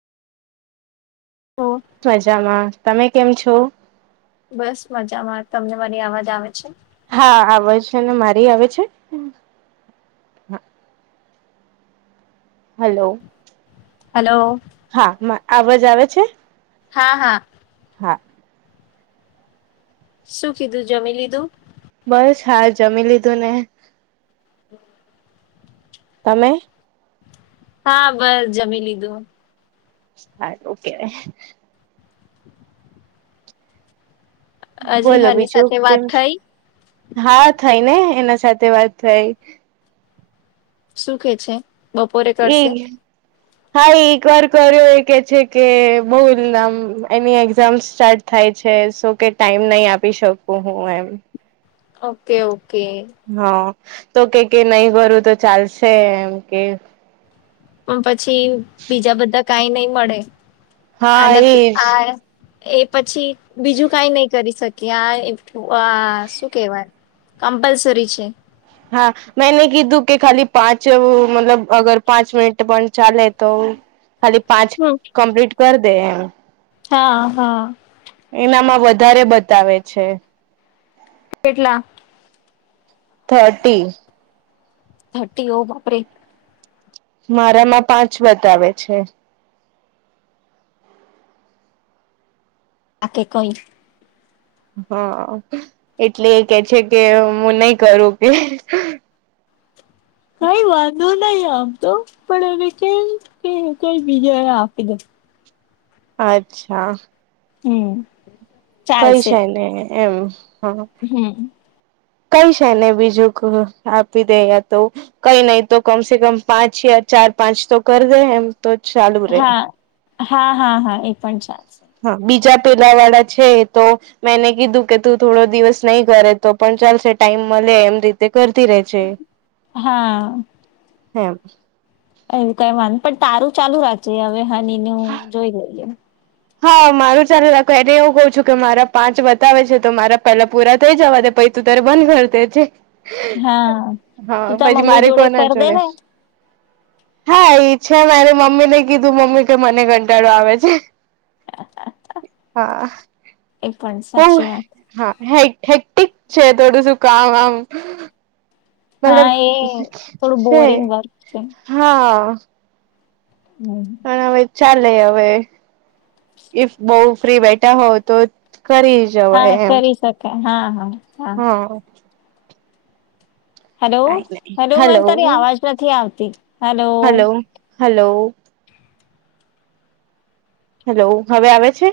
ઓ. મજામાં તમે કેમ છો. બસ મજામાં તમને મારી અવાજ આવે છે. હા આવજ છે ને મારી આવે છે. હલો. હલો હા અવાજ આવે છે. હા હા. હા. શું કીધું જમી લીધું બસ હા જમી લીધું ને [inaudible] તમે હા બસ જમી લીધું હા ઓકે હજી બોલો હની બીજું સાથે વાત કેમ થઈ હા થઈ ને એના સાથે વાત થઈ શુંકહે છે. બપોરે એ કરશે હા એક વાર કર્યો એ કે છે કે બહુલ નામ એની એક્ઝામ્ સ્ટાર્ટ થાય છે સો કે ટાઈમ નહી આપી શકું હું એમ ઓકે ઓકે હા તો કે કે નહીં કરરું તો ચાલશે એમ કે પણ પછી બીજા બધા કઈ નહી મળે હા આનાથી એજ આ એ પછી બીજું કઈ નહી કરી શકી આ આ શું કેવાય. કમ્પલસરી છે. હા મેંને કીધું કે ખાલી પાંચ મતલબ અગર પાંચ મિનિટ પણ ચાલે તો ખાલી પાંચ હમ કમ્પ્લીટ કર દે એમ હા હા એનામાં વધારે બતાવે છે. કેટલા થર્ટી થર્ટી ઓ બાપરે મારા માં પાંચ બતાવે છે. આકે કઈ હા એટલે કે છે કે હું નહી કરું કે. કઈ વાંધો નહી આમ તો પણ હવે કે કે કઈ બીજા આપી દે. અચ્છા હું કઈ શાય નને એમ હ હમ કઈ છે ને બીજું આપી દે તો કઈ નહીં તો કમસે કમ પાંચ યા ચાર પાંચ તો કર દે એમ તો ચાલુ રહે. હા હા હા હા એ પણ ચાલ છે. હા બીજા પેલા વાળા છે તો મેં એને કીધું કે તું થોડો દિવસ નહી કરે તો પણ ચાલશે ટાઈમ મળે એમ રી તે કરતી રહેે છે હા હેમ. એવું કઈ વાંધ પણ તારું ચાલુ રાખજે હવે હની નુ જોઈ લઈએ. હા મારું ચાલે રાખો એને એવું કઉ છું કે મારા પાંચ બતાવે છે તો મારા પેલા પૂરા થઈ જવા દ પૈસા તું ત્યારે બંધ કર દે છે હા તું હા તાર પછી મમ્મી મારે જોડે કોના કર દે જોડે ને હા ઈ છે ને મારે મમ્મી ને કીધું મમ્મી કે મને કંટાળો આવે છે. હા હા હા ઓ સાચી વાત હા હે હેક્ટિક છે થોડું શું કામ આમ. હા એ મતલબ થોડું છે બોરિંગ વર્ક છે હા હમ પણ હવે ચાલે હવે. ઈફ બઉુ ફ્રી બેઠા હોવ તો કરી. જવાય હા એમ કરી શકાય હા હા હા હલો કઈ નહી હલો મને તારી અવાજ નથી આવતી હલો હલો હેલો હવે આવે છે.